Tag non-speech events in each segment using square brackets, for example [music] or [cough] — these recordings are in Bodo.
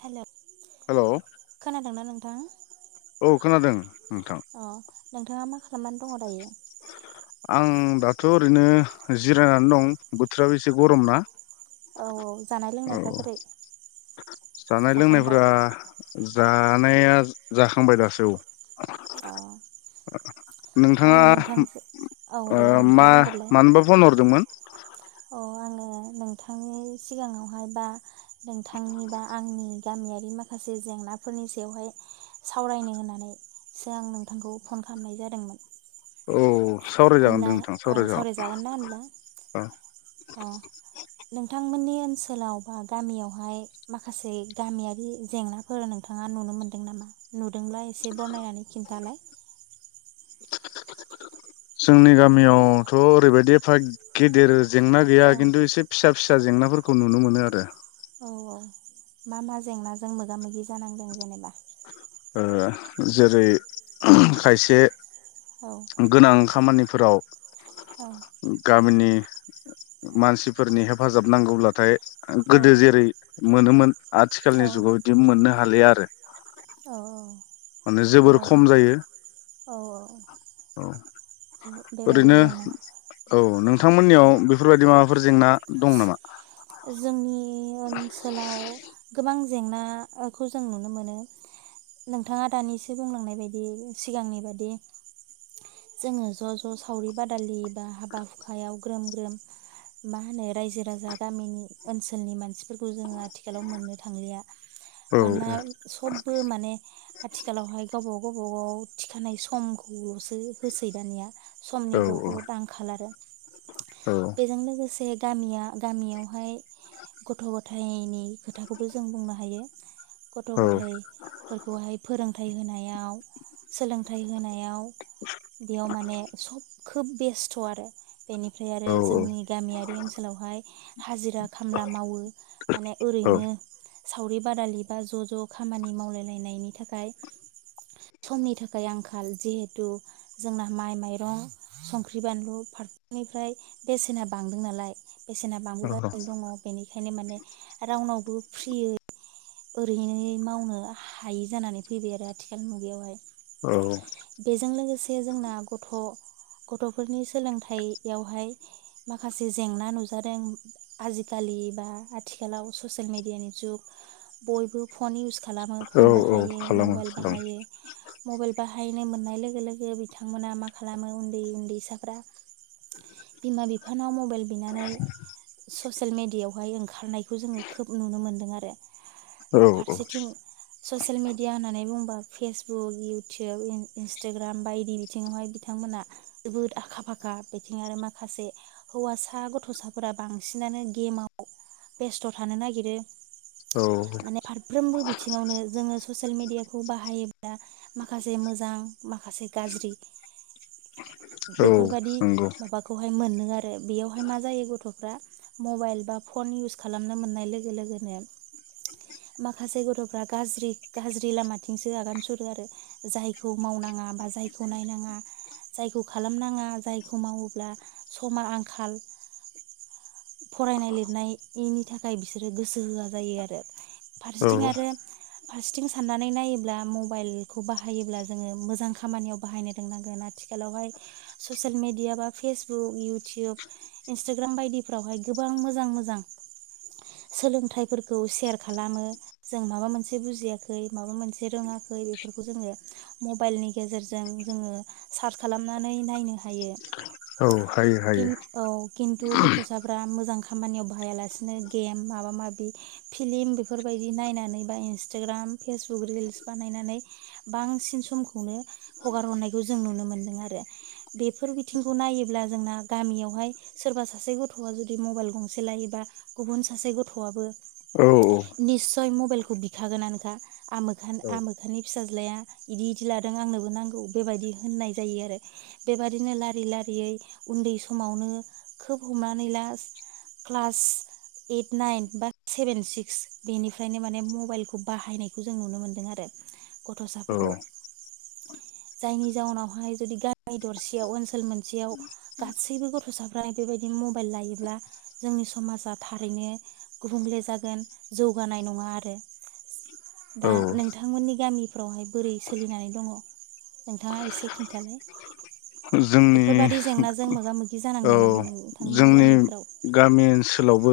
हेल हेलौ खोनादोंना नों थाङा। औ खोनादों। नोंथां अ। नोंथाङा मा खालामनानै दङ दायो? आं दाथ ओरैनो जिरायनानै दं बोथोराबो एसे गरम ना। औ औ जानाय औ लोंनायफ्रा बोरै? जानाय जाखांबाय लोंनायफोरा जानाया जाखांबाय दासो औ। अ नोंथाङा आङो नोंथांजो औ ओ दे नोंथाङा मा बुंग्रोलाय मानोबा फन हरदोंमोन? अ आङो नोंथांनि सिगाङावहाय बा नोंथांनि बा आंनि गामियारि माखासे जेंनाफोरनि सायावहाय सावरायनो होननानैसो आं नोंथांखौ फन खामनाय जादोंमोन। औ। सावरायजागोन दे होनब्ला नोंथां अ सावरायजागोन ना होनब्ला औ अ नों नोंथांमोननि ओनसोलाव बा गामियावहाय माखासे गामियारि जेंनाफोर नोंथाङा नुनो मोनदों नामा नुदोंब्ला एसे बरनायनानै खिन्थालाय। जोंनि गामियावथ ओरैबायदि एफा गिदिर जेंना गैया औ किन्टु एसे फिसा फिसा जेंनाफोरखौ नुनो मोनो आरो। औ औ मा मा जेंनाजों मोगा मोगि जानांदों जेनेबा? ओ जेरै खायसे औ गोनां खामानि फोराव औ गामिनि मानसिफोरनि हेफाजाब नांगौब्लाथाय औ गोदोजेरै मोनोमोन औ आथिखालनि जुगाव इदि मोनहा हालियाआरो। औ औ। माने जोबोर बेबादि खमजायो औ औ बेबायदि ओरैनो जेंना औ नोंथांमोननियाव बेफोरबायदि माबा फोरजेंना दंनामा? जोंनि ओनसोलाव गोबां जेंना ओ खौजों नुनोमोनो नोंथाङा दानिसो बुंलांनाय बायदि सिगांनिबादि जोङो ज ज सावरि बादालि बा हाबा हुदाया ग्रोम ग्रोम माहोनो रायजो राजा गामिनि ओनसोलनि मानसिफोरखौजोङो आथिखालाव मोननोथांलिया। औ मानोना सबबो माने आथिखालावहाय गावबागाव गावबागाव थिखानाय समखौल'सोहोसै दानिया। औ समनि बुहुद आंखाल आरो। औ बेजों लोगोसे बे गामिया गामियावहाय गथ' गथाइनि खोथाखौबोजों बुंनो हायो। गथ' औ गथाइफोरखौहाय फोरोंथाइ होनायाव सोलोंथाइ होनायाव बेयाव माने सब खोब बेस्थ' आरो बेनिफ्राय आरो औ जोंनि गामियारि ओनसोलावहाय हाजिरा खामला मावो माने औ ओरैनो सावरि बादालि बा ज' ज' खामानि मावलायलायनायनि थाखाय समनि थाखाय आंखाल जिहेथु जोंना माइ माइरं संख्रि बानलु फार [unintelligible] निफ्राय बेसेना बांदोंनालाय। बेसेना बांबोगा [unintelligible] नो दङ' बेनिखायनो माने रावनावबो फ्रियै ओरैनो मावनोहायि जानानै फैबायआरो आथिखाल मुगायावहाय। औ बेजों लोगोसे जोंना गथ' गथ'फोरनि सोलोंथाइ बेयावहाय माखासे जेंना नुजादों आजिखालि बा आथिखालाव ससेल मेडियानि जुग बयबो फन इउस खालामो औ फन बाहा औ बाहायो खालामो मबायल खालामो बाहायो। मबाइल बाहायनो मोननाय लोगो लोगो बिथांमोना माखालामो उन्दै उन्दैसाफ्रा बिमा बिफानाव मबाइल बिनानै ससेल मेडियावहाय ओंखारनायखौ जोङो खोब नुनो मोनदों आरो। औ फारसेथिं ससेल मेडिया होननानै बुंङोबा फेसबुक, इउटुब, इन्सटाग्राम बायदि बिथिङावहाय बिथांमोना जोबोद आखा फाखा बिथिं आरो माखासे हौवासा गथ'साफोरा बांसिनानो गेमाव बेस्थ' थानो नागिरो। औ माने फारफ्रोमबो बिथिङावनो जोङो ससेल मेडियाखौ बाहायोब्ला माखासे मोजां माखासे गाज्रि औ बेफोरबादि नंगौ माबाखौहाय मोनो आरो बेयावहाय माजायो गथ'फ्रा मबाइल बा फन इउस खालामनो मोननाय लोगो लोगोनो माखासे गथ'फ्रा गाज्रि गाज्रि लामाथिंसो आगान सुरोआरो जायखौ मावनाङा बा जायखौ नायनाङा जायखौ खालामनाङा जायखौ मावोब्ला समा आंखाल फरायनाय लिरनायनि थाखाय बिसोरो गोसो होआ जायो आरो। औ फारसेथिं आरो फारसेथिं साननानै नायोब्ला मबाइलखौ बाहायोब्लाजोङो मोजां खामानियाव बाहायनो रोंनांगोन आथिखालावहाय ससियेल मेडिया बा फेसबुक, इउटुब, इन्सटाग्राम बायदि फोरावहाय गोबां मोजां मोजां सोलोंथाइफोरखौ सेर खालामो जों माबा मोनसे बुजियाखै माबा मोनसे रोङाखै बेफोरखौ जोङो मबाइलनि गेजेरजों जोङो सार्च खालामनानै नायनो हायो। औ हायो हायो। किन्तु गथ'साफ्रा मोजां खामानियाव बाहायालासिनो गेम माबा माबि फिलिम बेफोरबायदि नायनानै बा इन्सटाग्राम, फेसबुक रिल्स बानायनानै बांसिन समखौनो हगार हरनायखौजों नुनोमोनदों आरो बेफोर बिथिंखौ नायोब्ला जोंना गामियावहाय सोरबासासे गथ'आ जुदि मबाइल गंसे लायोबा गुबुन सासे गथ'आबो औ निस्सय मबाइलखौ बिखागोनानोखा औ आमोखान-आमोखानि फिसाज्लाया इदि इदि लादों आंनोबोनांगौ बेबायदि होननाय जायोआरो बेबादिनो लारि लारियै उन्दै समावनो खोबहमनानैला क्लास ओइट, नाइन बा सेबेन, सिक्स बेनिफ्रायनो माने मबाइलखौ बाहायनायखौजों नुनोमोनदों आरो औ गथ'साफोरखौ। जायनि जाउनावहाय जुदि गामि दरसेयाव ओनसोल मोनसेयाव गासैबो गथ'साफ्रा बेबादि मबाइल लायोब्ला जोंनि समाजा थारैनो गुबुंले जागोन जौगानाय नङा आरो औ दा नोंथांमोननि गामिफ्रावहाय बोरै सोलिनानै दङ नोंथाङा एसे खिन्थालाय। जोंनि बेफोर बादि जेंनाजों मोगा मोगि औ जानांदोंनामा नोंथांमोननि जोंनि गामिफोराव? गामि ओनसोलावबो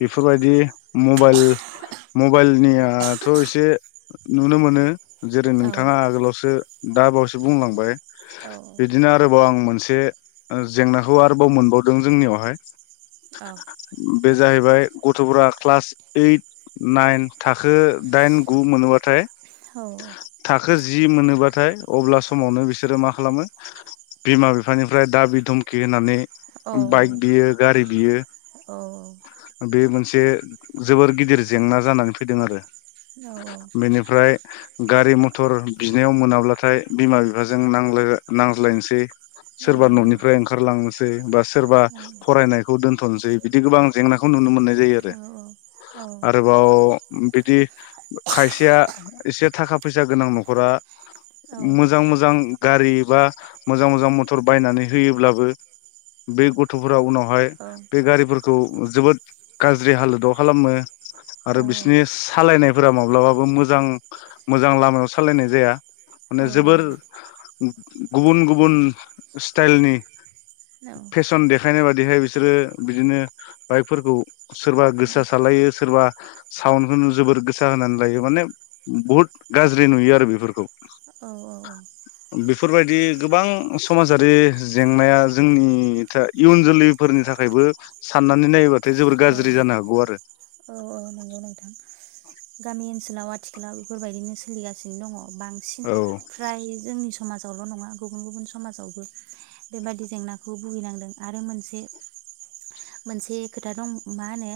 बेफोरबादि मबाइल मबाइलनियाथ एसे नुनोमोनो। जेरै औ नोंथाङा आगोलावसो दाबावैसो बुंलांबाय। औ बिदिनोआरोबाव आं मोनसे एसे ओ जेंनाखौ आरोबाव मोनबावदों जोंनियावहाय। औ। बे जाहैबाय गथ'फोरा क्लास ओइट, नाइन थाखो दाइन, गु मोनोबाथाय औ औ। थाखो जि मोनोब्लाथाय अब्ला समावनो बिसोरो मा खालामो बिमा बिफानिफ्राय दाबिधुमखि होनानै औ बाइक बियो गारि बियो। औ बे बे मोनसे जोबोर गिदिर जेंना जानानै फैदों आरो। औ औ औ बेनिफ्राय गारि मटर बिनायाव मोनाब्लाथाय बिमा बिफाजों नांज्लाय नांज्लायनोसै। औ सोरबा न'निफ्राय ओंखारलांनो सै बास सोरबा खौ दोनथ'नोसै बिदि गोबां जेंनाखौ नुनो मोननाय जायो आरो आरोबाव बिदि खायसेया एसे थाखा फैसा गोनां न'खरा मोजां मोजां गारि बा मोजां मोजां मथर बायनानै होयोब्लाबो बे गथ' फोरा उनाव हाय बे गारिफोर खौ जोबोद गाज्रि हालोदाव खालामो आरो बिसिनि सालायनाय फोरा माब्लाबाबो मोजां मोजां लामायाव सालायनाय जाया माने जोबोर गुबुन गुबुन स्टाइलनि औ खायनाय बादिहाय बिसोरो बिदिनो बाइकफोरखौ सोरबा गोसा सालायो सोरबा साउन्डखौ जोबोर गोसा होनानै लायो माने बुहुत गाज्रि नुयो आरो बेफोरखौ। औ औ औ बेफोरबायदि गोबां समाजारि जेंनाया जोंनि था इयुन जोलैफोरनि थाखायबो साननानै नायोबाथाय जोबोर गाज्रि जानो हागौ आरो औ औ नंगौ नोंथां गामि ओनसोलाव आथिखालाव बेफोरबायदिनो सोलिगासिनो दङ। बांसिन औ फ्राय जोंनि स समाजावल' नङा गुबुन गुबुन समाजावबो बेबादि जेंनाखौ भुगिनांदों आरो मोनसे मोनसे खोथा दं मा होनो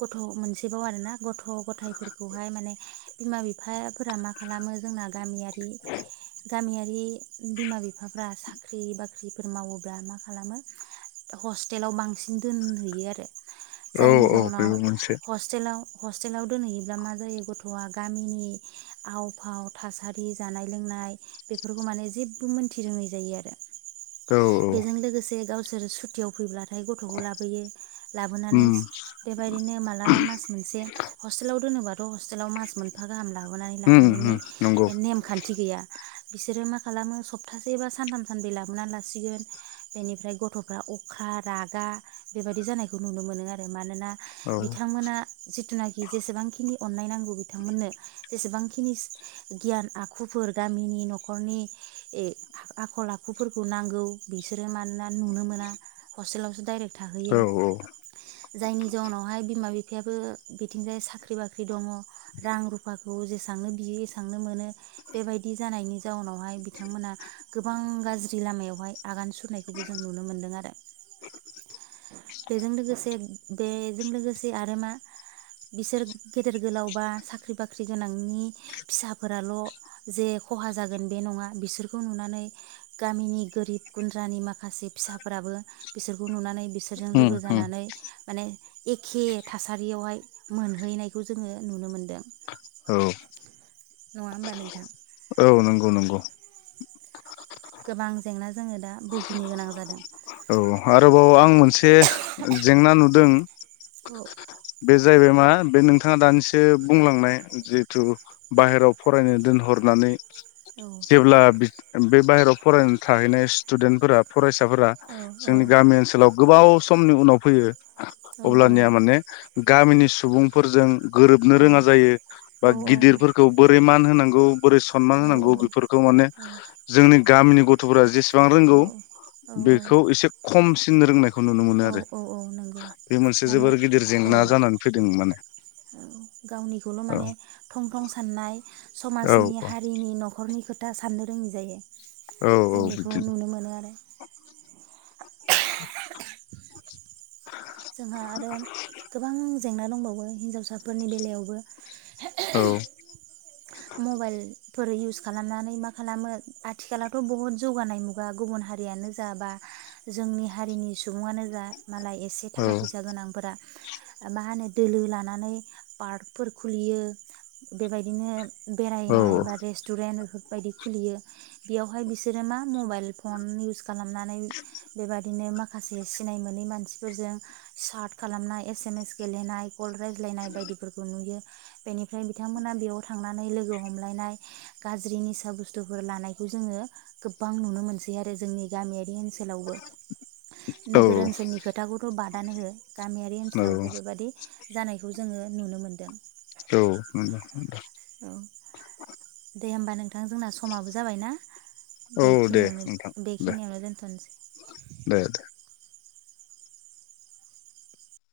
गथ' मोनसेबाव आरोना गथ' ग'थाइफोरखौहाय माने बिमा बिफाफोरा मा खालामो जोंना गामिया [unintelligible] गामियारि बिमा बिफाफ्रा साख्रि बाख्रिफोर मावोब्ला मा खालामो हस्टेलाव बांसिन दोनहैयो आरो औ जायनि औ बेबो जाउनाव मोनसे हस्टेलाव हस्टेलाव दोनहैयोब्ला मा जायो गथ'आ गामिनि आव फाव थासारि जानाय लोंनाय बेफोरखौ माने जेबो मोनथि रोङै जायो आरो। औ बेजों लोगोसे गावस सोर सुटियाव फैब्ला थाय गथ'खौ लाबोयो उम लाबोनानै बेबायदिनो मालाबा मास मोनसे हस्टेलाव दोनोबाथ' हस्टेलाव मास मोनफा गाहाम ला बुनाय उम लाफैनायनि उम नंगौ नेमखान्थि गैया। बिसोरो मा खालामो सप्तासेबा सानथाम सानबै लाबोनानै लासिगोन बेनिफ्राय गथ'फ्रा अख्रा रागा बेबादि जानायखौ नुनो मोनो आरो मानोना औ बिथांमोना जे थिनाखि जेसेबांखिनि अननाय नांगौ बिथांमोननो जेसेबांखिनि गियान आखुफोर गामिनि न'खरनि ए आखल आखुफोरखौ नांगौ बिसोरो मानोना नुनो मोना हस्टेलावसो दाइरेक्ट थाहैयो औ औ जायनि जाउनावहाय बि बिमा- बिफायाबो बिथिंजाय साख्रि बाख्रि दङ'। रां रुफाख खौ जेसांनो बियो एसेबांनो मोनो बेबायदि जानायनि जाउनावहाय बिथांमोना गोबां गाज्रि लामायावहाय आगान सुरनायखौबो जों नुनो मोनदों आरो बेजों लोगोसे बेजों लोगो से आरो मा बिसोर गेदेर गोलाव बा साख्रि बाख्रि गोनांनि फिसाफोराल' जे खहा जागोन बे नङा बिसोरखौ नुनानै गामिनि गोरिब गुन्द्रानि माखासे फिसाफोराबो बिसोरखौ नुनानै बि बिसोरजों उम लोगो उम जानानै माने एक खे थासारियावहाय मोनहैनायखौ जोङो नुनो मोन औ। नङा होमबा नोंथां। नोंगौ नंगौ। गोबां जेंना जोङो दा बुगिनो गोनां जादों। औ आरोबाव आं मोनसे जेंना नुदों। [inaudible] औ। बे जाहैबाय मा बे नोंथाङा दानिसो बुंलांनाय जिहेथु बाहेराव फरायनो दोनहरनानै औ जेबला बि बे बाहेराव फरायनो थाहैनाय स्टुडेन्टफोरा फरायसाफोर औ जोंनि गामि ओनसोलाव गोबाव समनि उनाव फैयो। औ अब्लानिया माने गामिनि सुबुंफोरजों गोरोबनो रोङा जायो बा औ गिदिरफोरखौ बोरै मान होनां गौ। बोरै सनमान होनांगौ बेफोरखौ माने औ जोंनि गामिनि गथफोरा जेसे बां रोंगौ औ बेखौ एसे खमसि [unintelligible] औ-औ-औ नोंगौ मोनसे माने जोबोर गिदिर जेंना औ-औ जानानै फैदों माने गावनिखौल औ माने थं-थं साननाय। औ समाजनि हारिनि नखर नि खोथा साननो रोङि जायो। औ औ जों बेखौ बिदिनो नुनो मोनो आरो [inaudible] जोंहा आरो गोबां जेंना दंबा वो हिनजावसाफोरनि बेलायावबो। औ मबाइलफोर इउस खालामनानै मा खालामो? आथिखालावथ' बहुत जौगानाय मुगा गुबुन हारियानो जा बा जोंनि हारिनि सुबुङानो जा मालाय एसे औ थाखा फैसा गोनांफोरा मा होनो दोलो लानानै पार्कफोर खुलियो। बेबायदिनो औ बेरायनाय बा रेस्टुरेन्ट बायदि खुलियो बेयावहाय बिसोरो मा मबाइल फन इउस खालामनानै बेबा दिनो माखासे सिनाय मोनै मानसिफोरजों साट खालामना‌य एसेमेस गेलेनाय कल रायज्लायनाय बायदिफोरखौ नुयो। बेनिफ्राय बिथांमोना बेयाव थांनानै लोगो हमलायनाय गाज्रि निसा बुस्थुफोर लानायखौ जोङो गोबां नुनो मोनसै आरो जोंनि गामियारि ओनसो लावबो। औ नोगोर ओनसोलनि खोथाखौथ' बाद आनो हो। गामियारि ओनसोलावबो बेबादि जानायखौ जोङो नुनो मोनदों। औ नंगौ [unintelligible] औ दे होमबा नों थां जोंना समाबो जाबायना औ दे नोंथां बेखिनियावनो बेखिनियावनो दोनथ'नोसै। दे दे।